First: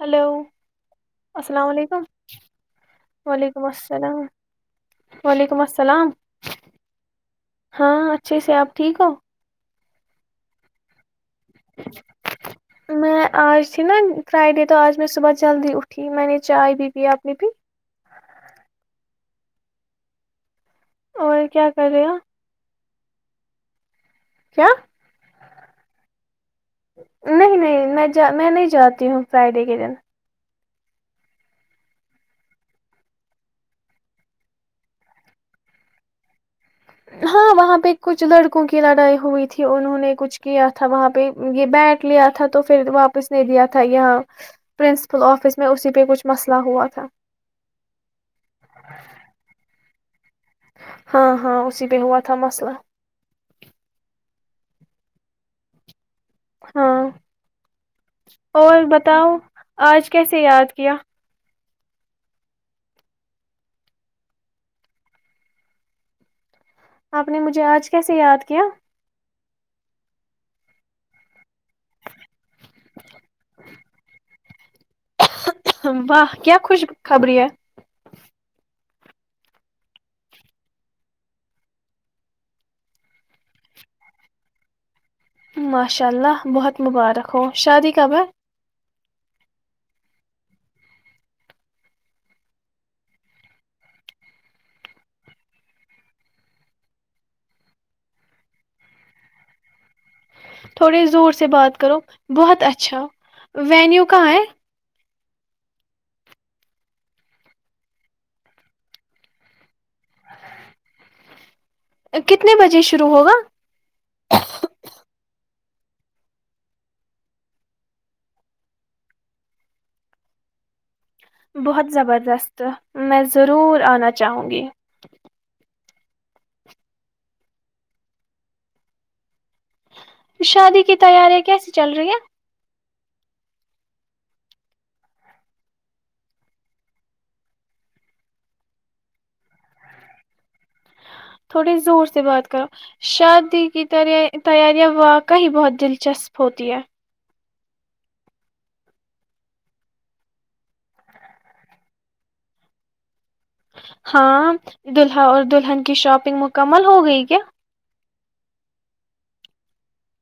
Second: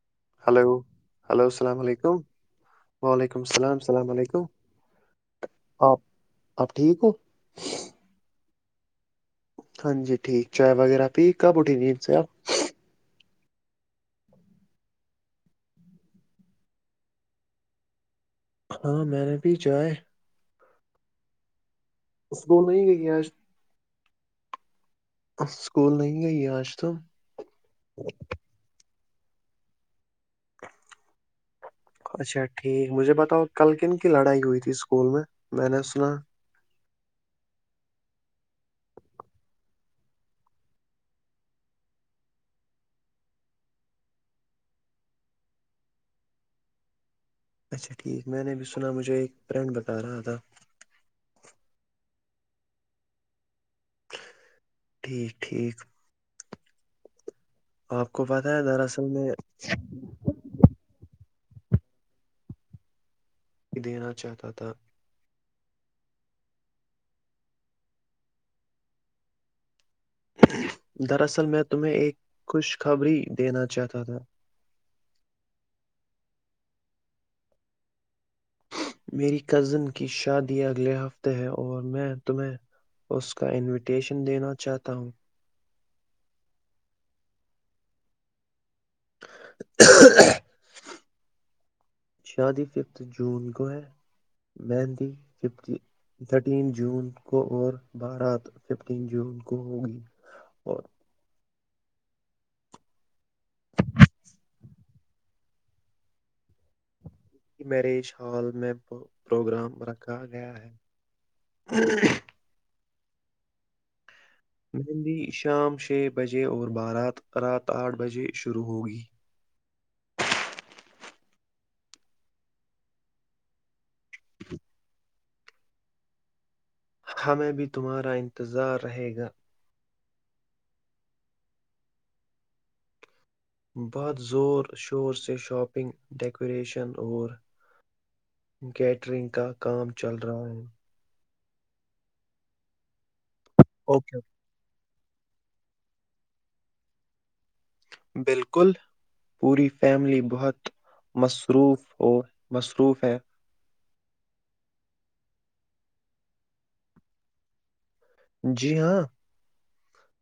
hello السلام علیکم وعلیکم السلام وعلیکم آپ السلام آپ ٹھیک ہو ہاں اچھی سے آپ ٹھیک ہو ہاں جی ٹھیک چائے وغیرہ پی کب اٹھی گی ان سے آپ میں اج سے نا فرائیڈے تو اج میں صبح جلدی اٹھی میں نے چائے دی تھی اپنی بھی ہاں میں نے بھی چائے اور کیا کر رہے ہو اس کو نہیں گئی جیاز کیا اسکول نہیں گئی آج تو ج ہ فرائیڈے کے دن اچھا ٹھیک مجھے بتاؤ کل کن کی لڑائی ہوئی تھی اسکول میں میں نے سنا ہاں وہاں پہ کچھ لڑکوں کی لڑائی ہوئی تھی انہوں نے کچھ کیا تھا وہاں پہ یہ بیٹ لیا تھا تو پھر واپس نہیں دیا تھا یہاں پرنسپل آفس میں اسی پہ کچھ مسئلہ ہوا تھا اچھا ٹھیک ہے میں نے بھی سنا مجھے ایک فرینڈ بتا رہا تھا ہاں ہاں اسی پہ ہوا تھا مسئلہ ٹھیک ٹھیک ہاں آپ کو پتہ ہے اور دراصل میں بتاؤ آج کیسے یاد کیا دینا چاہتا تھا آپ نے مجھے آج کیسے یاد کیا دراصل میں تمہیں ایک خوش خبری دینا چاہتا تھا واہ کیا خوش خبری ہے میری کزن کی شادی اگلے ہفتے ہے اور میں تمہیں اس کا انویٹیشن دینا چاہتا ہوں ماشاء اللہ بہت مبارک ہو شادی کب ہے شادی ففتھ جون کو ہے مہندی تھرٹین جون کو اور بارات ففٹین جون کو ہوگی اور تھوڑے زور سے بات کرو بہت اچھا وینیو کہاں ہے میرج حال میں پروگرام رکھا گیا ہے کتنے بجے ش شروع ہوگا مہندی شام چھے بجے اور بارات رات آٹھ بجے شروع ہوگی بہت زبردست میں ضرور آنا چاہوں گی ہمیں بھی تمہارا انتظار رہے گا شادی کی تیاری کیسی چل رہی ہے بہت زور شور سے شاپنگ ڈیکوریشن اور کیٹرنگ کا کام چل رہا ہے تھوڑی زور سے بات کرو شادی کی تر اوکے تیارییاں واق کا ہی بہت دلچسپ ہوتی ہے بلکل پوری فیملی بہت مصروف ہو مصروف ہے ہاں دولہا اور دلہن کی شاپنگ مکمل ہو گئی کیا جی ہاں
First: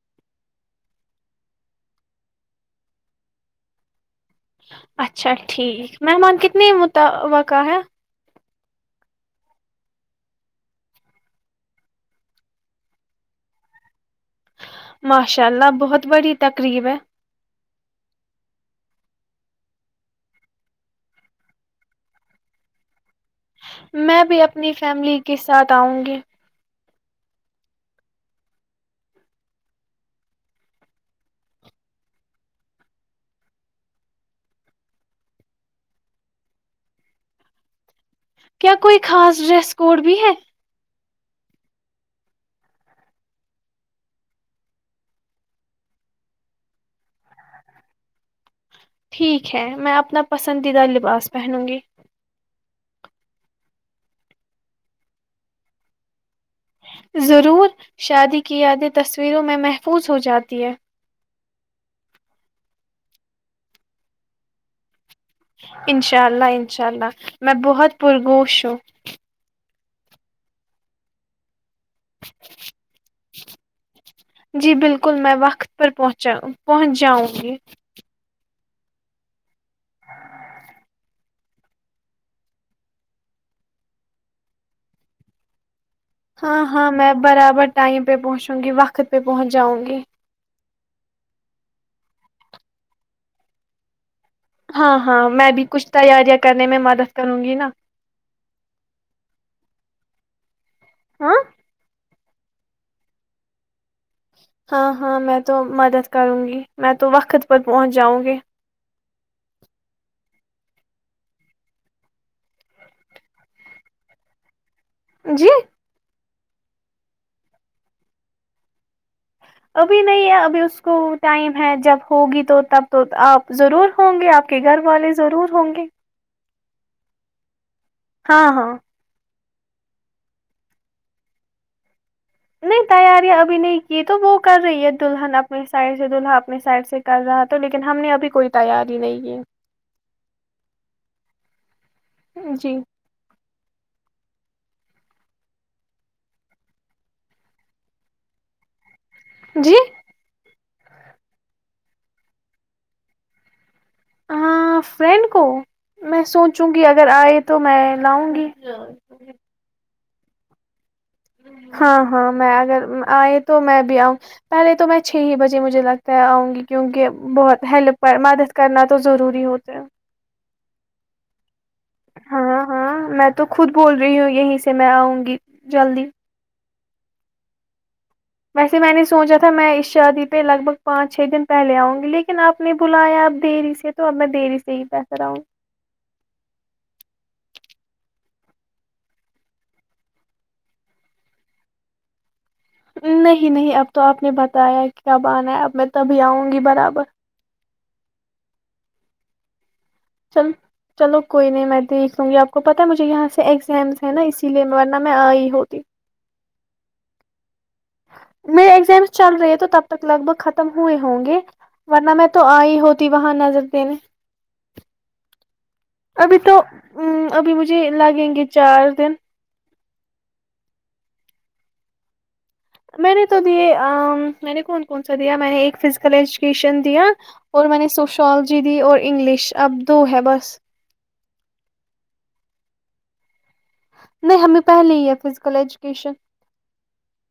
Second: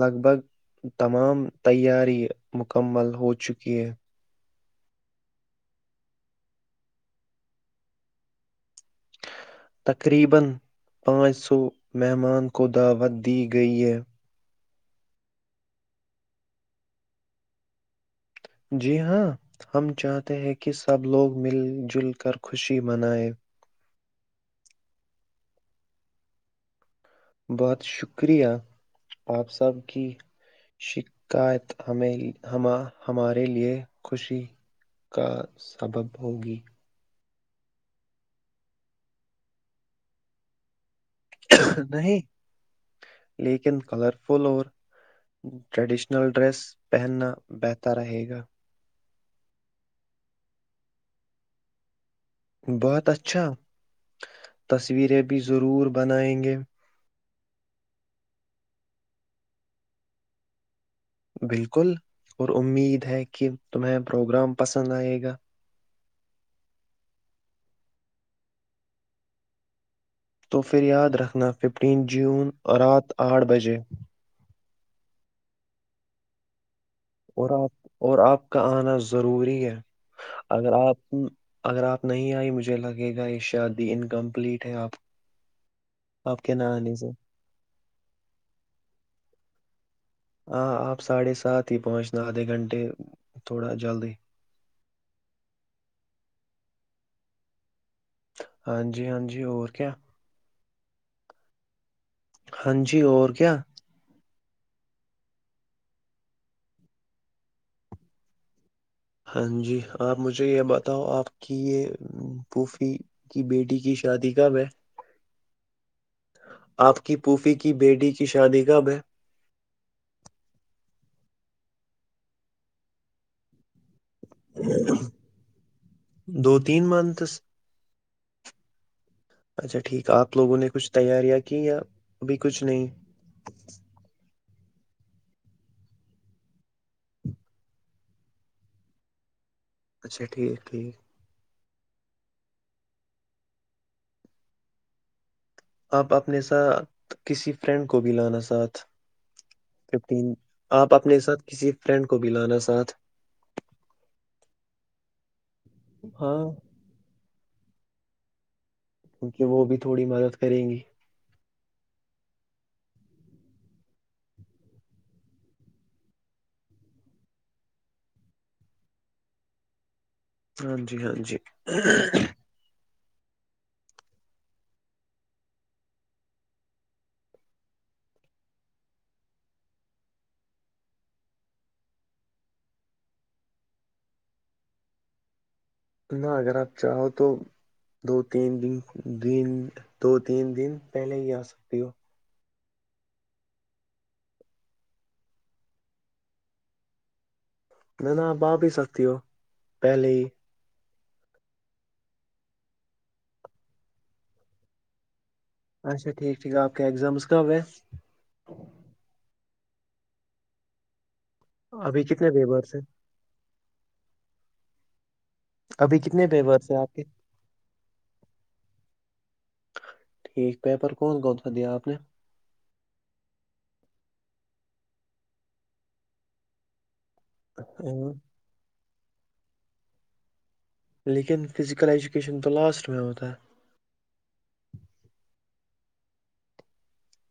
لگ بھگ تمام تیاری مکمل ہو چکی ہے اچھا ٹھیک مہمان کتنے متا وقع ہے تقریبن پانچ سو مہمان کو دعوت دی گئی ہے ماشاء اللہ بہت بڑی تقریب ہے جی ہاں ہم چاہتے ہیں کہ سب لوگ مل جل کر خوشی منائے میں بھی اپنی فیملی کے ساتھ آؤں گی بہت شکریہ آپ سب کی شکایت ہمیں ہم ہمارے لیے خوشی کا سبب ہوگی کیا کوئی خاص ڈریس کوڈ بھی ہے نہیں لیکن کلرفل اور ٹریڈیشنل ڈریس پہننا بہتر رہے گا ٹھیک ہے میں اپنا پسندیدہ لباس پہنوں گی بہت اچھا تصویریں بھی ضرور بنائیں گے ضرور شادی کی یادیں تصویروں میں محفوظ ہو جاتی ہیں بلکل اور امید ہے کہ تمہیں پروگرام پسند آئے گا [inaudible] انشاء اللہ انشاء اللہ میں بہت پرگوش ہوں تو پھر یاد رکھنا ففٹین جون رات آٹھ بجے جی بلکل میں وقت پر پہنچا ہوں پہنچ جاؤں گی اور آپ اور آپ کا آنا ضروری ہے اگر آپ اگر آپ نہیں آئی مجھے لگے گا یہ شادی ان کمپلیٹ ہے آپ آپ کے نہ ہاں ہاں آنے سے میں برابر ٹائم پہ پہنچوں گی وقت پہ پہنچ جاؤں گی ہاں آپ ساڑھے سات ہی پہنچنا آدھے گھنٹے تھوڑا جلدی ہاں ہاں میں بھی کچھ تیاریاں کرنے میں مدد کروں گی نا ہاں جی ہاں جی اور کیا ہاں ہاں جی اور کیا ہاں ہاں میں تو مدد کروں گی میں تو وقت پر پہنچ جاؤں گی ہاں جی آپ مجھے یہ بتاؤ آپ کی یہ پوفی کی بیٹی کی شادی کب ہے جی آپ کی پھوفھی کی بیٹی کی شادی کب ہے ابھی نہیں ہے ابھی اس کو ٹائم ہے جب ہوگی تو تب تو آپ ضرور ہوں گے آپ کے گھر والے ضرور ہوں گے دین مانتس [unintelligible] ہاں ہاں اچھا ٹھیک آپ لوگوں نے کچھ تیاریاں کی یا ابھی کچھ نہیں تیاریاں ابھی نہیں کی تو وہ کر رہی ہے دلہن اپنے سائڈ سے دلہا اپنے سائڈ سے کر رہا تو لیکن ہم نے ابھی کوئی تیاری نہیں کی اچھا ٹھیک ٹھیک جی آپ اپنے ساتھ کسی فرینڈ کو بھی لانا ساتھ جی ففٹین [unintelligible] آپ اپنے ساتھ کسی فرینڈ کو بھی لانا ساتھ ہاں فرینڈ کو میں ہاں سوچوں کہ اگر آئے تو تو میں لاؤں گی کیونکہ وہ بھی تھوڑی مدد کریں گی ہاں ہاں میں اگر آئے تو میں بھی آؤں پہلے تو میں چھ ہی بجے مجھے لگتا ہے آؤں گی کیونکہ بہت ہیلپ مدد کرنا تو ضروری ہوتا ہیں ہاں جی ہاں جی ہاں ہاں میں تو خود بول رہی ہوں یہیں سے میں آؤں گی جلدی ویسے میں نے سوچا تھا میں اس شادی پہ لگ بھگ پانچ چھ دن پہلے اوں گی لیکن اپ نے بلایا اب دیری سے تو اب میں دیری سے ہی بہتر اوں گی نہ اگر آپ چاہو تو دو تین دن د دو تین دن پہلے ہی آ سکتی ہو نہیں نہیں اب تو آپ نے بتایا کب آنا ہے اب میں تبھی آؤں گی برابر میں ن باپ ہی سکتی ہو پہلے چل چلو کوئی نہیں میں دیکھ دوں گی آپ کو پتا مجھے یہاں سے ایگزامس ہے نا اسی لیے ورنہ میں آئی ہوں اچھا ٹھیک ٹھیک ہے آپ کے اگزامز کب ہے میرے ایگزامس چل رہے ہے تو تب تک لگ بھگ ختم ہوئے ہوں گے ابھی ورنہ میں کتنے تو پیپرس آئی ہیں ہوتی وہاں نظر دینے کتنے ابھی تو پیپرس ہیں آپ کے ا ابھی مجھے لگیں گے چار دن ٹھیک ہے پیپر کون کون سا دیا اپ نے میں نے تو دی میں نے کون کون سا دیا میں نے ایک فزیکل ایجوکیشن دیا اور میں نے سوشالوجی دی اور انگلش ابدو ہے بس لیکن فزیکل ایجوکیشن تو لاسٹ میں ہوتا ہے نہیں ہمیں پہلے ہی ہے فزیکل ایجوکیشن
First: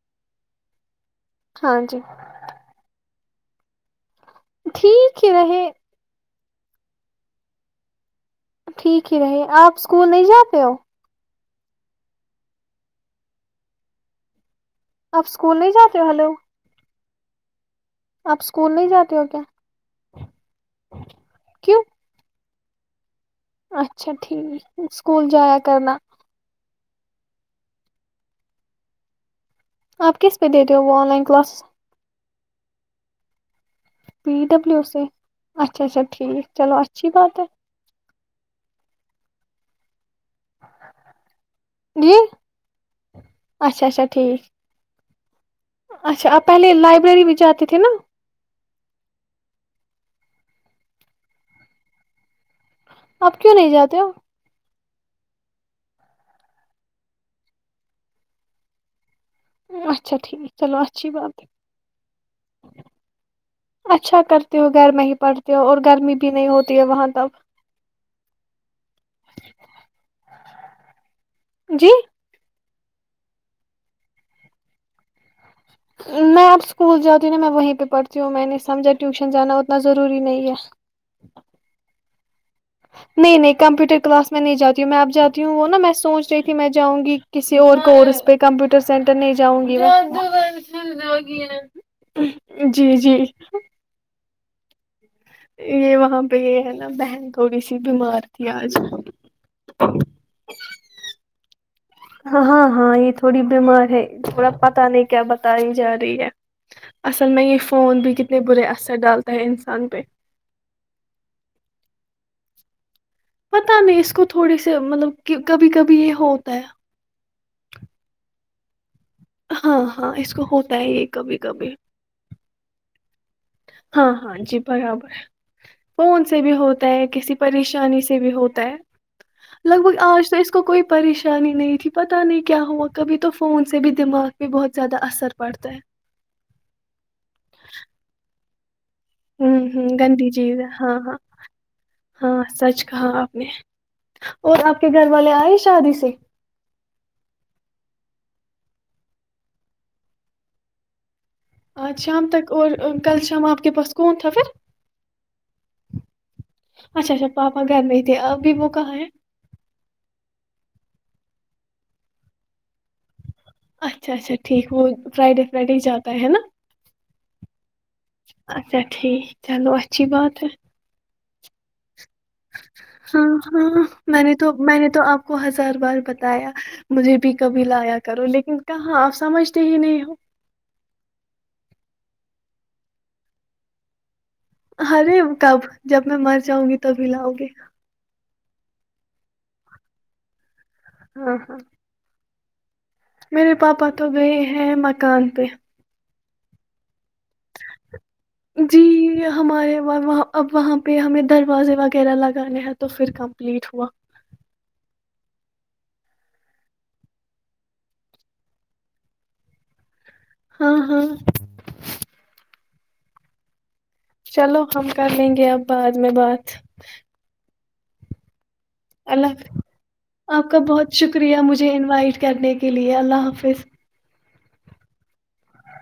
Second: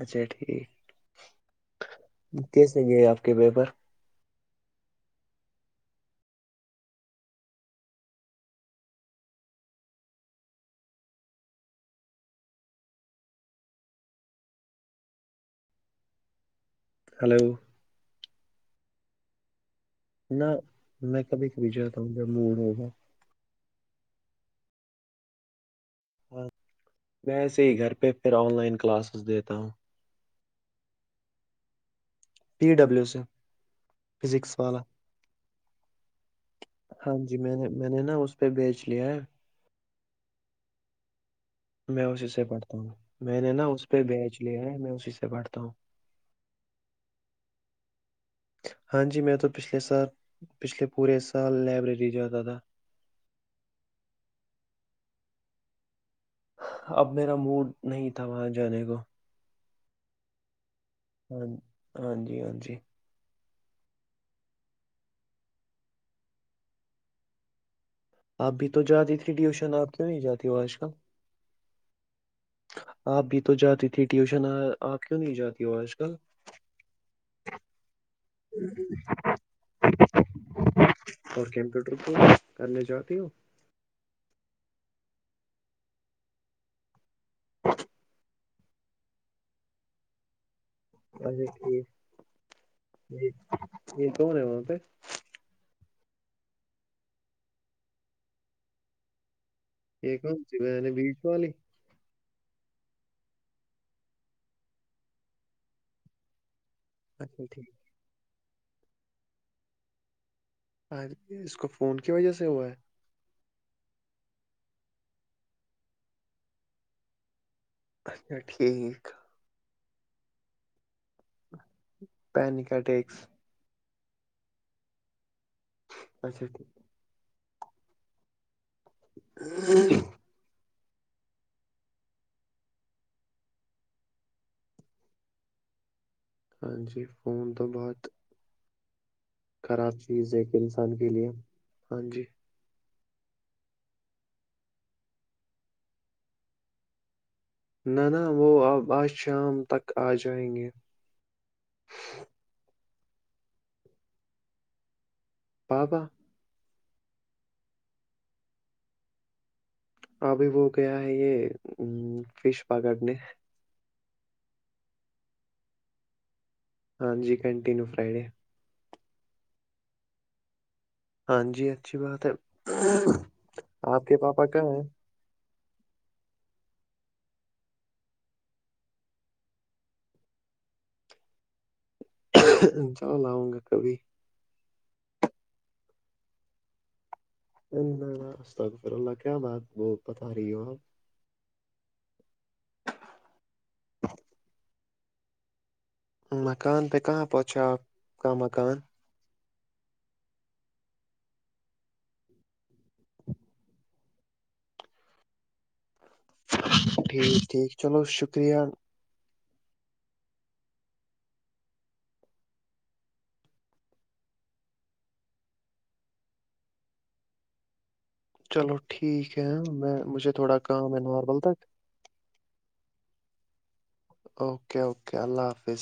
اچھا ٹھیک ہاں جی کیسے گئے آپ کے پےپر ٹھیک ہے رہ ٹھیک ہی رہے آپ اسکول نہیں جاتے ہو آپ اسکول نہیں جاتے ہو ہلو ہلو آپ اسکول نہیں جاتے ہو کیا نہ میں کبھی کبھی کیوں جرتاؤوں گ مور ہوں ہوں [unintelligible] اچھا ٹھیک اسکول جایا کرنا ہ وسے ہی گھر پہ پھر آن لائن کلاسز دیتا ہوں آپ کس پہ دے رہے ہو وہ online class P W سے پی فزکس والا ڈبلیو سے اچھا اچھا ٹھیک چلو اچھی ہاں جی بات ہے میں نے میں نے نا اس پہ بھیج لیا ہے میں جی اسی سے پڑھتا ہوں میں نے نا اچھا اس پہ اچھا بیچ ٹھیک لیا ہے میں اسی سے پ بڑ [unintelligible] اچھا آپ پہلے لائبریری بھی جاتے تھے نا ہاں جی میں تو پھلے س پچھلے پورے سال لائبریری جاتا تھا آپ کیوں نہیں جاتے ہو اب میرا موڈ نہیں تھا وہاں جانے کو اچھا ٹھیک چلو اچھی بات ہاں ہاں جی ہاں جی اچھا کرتی ہو گھر میں ہی پڑھتی ہو اور گرمی بھی نہیں ہوتی ہے وہاں تک اپ بھی تو جاتی تھی ٹیوشن آپ کیوں نہیں جاتی ہو آج کل جی آپ بھی تو جاتی تھی ٹیوشن آپ کیوں نہیں جاتی ہو آج کل میں اب اسکول جاتی ہوں نا میں وہیں پہ پڑھتی ہوں میں نے سمجھا ٹیوشن جانا اتنا ضروری نہیں ہے اور کمپیوٹر کو کرنے جاتی ہو نہیں نہیں کمپیوٹر کلاس میں نہیں جاتی ہوں میں اب جاتی ہوں وہ نا میں سوچ رہی تھی میں جاؤں گی کسی اور کورس پہ کمپیوٹر سینٹر نہیں جاؤں گی میں گ اچھا ٹھیک جی جی یہ کون ہے وہاں پے یہ وہاں پہ یہ ہے نا بہن تھوڑی سی بیمار تھی آج ایکن سی میں نے بیس والی ہاں ہاں یہ تھوڑی بیمار ہے تھوڑا پتا نہیں کیا بتائی جا رہی ہے اصل اچھا میں یہ ٹھیک فون ے برے اثر ڈالتا ہے انسان پہ ا اس کو فون کی وجہ سے ہوا ہے پتہ نہیں اس کو تھوڑے سے مطلب کہ کبھی کبھی یہ ہوتا ہے اچھا ٹھیک ہاں ہاں اس کو ہوتا ہے یہ کبھی کبھی پینیکا یکس ہاں ہاں جی برابر ہے کون سے اچھا بھی ہوتا ہے کسی پریشانی سے بھی ہوتا ہے لگ بھگ ٹھیک آج تو اس کو کوئی پریشانی نہیں تھی پتہ نہیں کیا ہوا کبھی تو فون سے بھی دماغ پہ بہت زیادہ اثر پڑتا ہے ہاں جی فون تو بہت ہوں ہوں خراب گند ہے ایک چیز ہاں انسان کے ہاں لیے ہاں سچ کہا آپ نے اور آپ کے گھر والے آئے شادی سے نہ نا وہ اب آج شام تک آجائیں گے آج شام تک اور کل شام آپ کے پاس کون تھا پھر بابا اچھا اچھا پاپا گھر میں ہی تھے ابھی وہ کہاں ہے ابھی وہ گیا ہے یہ فش پکڑنے اچھا اچھا ٹھیک وہ فرائیڈے فرائیڈے ہی جاتا ہے نا ہاں جی کینٹیینو فرائیڈے اچھا ٹھیک چلو اچھی بات ہے ہاں جی اچھی بات ہے ہاں ہاں آپ کے میں نے پاپا تو کہاں میں نے ہیں تو آپ کو ہس بار بار بتایا مجھے بھی کبھی لایا کرو لیکن کہاں آپ سمجھتے ہی نہیں ہو ان چال آؤں گا کبھی ارے کب جب میں مر جاؤں گی تب ہی لاؤں گی ان تقر اللہ کیا بات وہ بتا رہی ہو آپ ہاں ہاں میرے پاپا تو گئے ہیں مکان پہ مکان پک جی ہمارے اب وہاںہ ہمیں دروازے وغیرہ لگانے ہیں تو پھر کمپلیٹ ہوا ٹھیک ٹھیک چلو شکریہ ہاں ہاں چلو ہم کر لیں گے اب بعد میں بات چلو اللہ ٹھیک ہے حافظ میں مجھے آپ تھوڑا کا بہت کام ہے شکریہ ناربل تک مجھے انوائٹ کرنے کے لیے اللہ حافظ اوکے اوکے کیا اللہ حافظ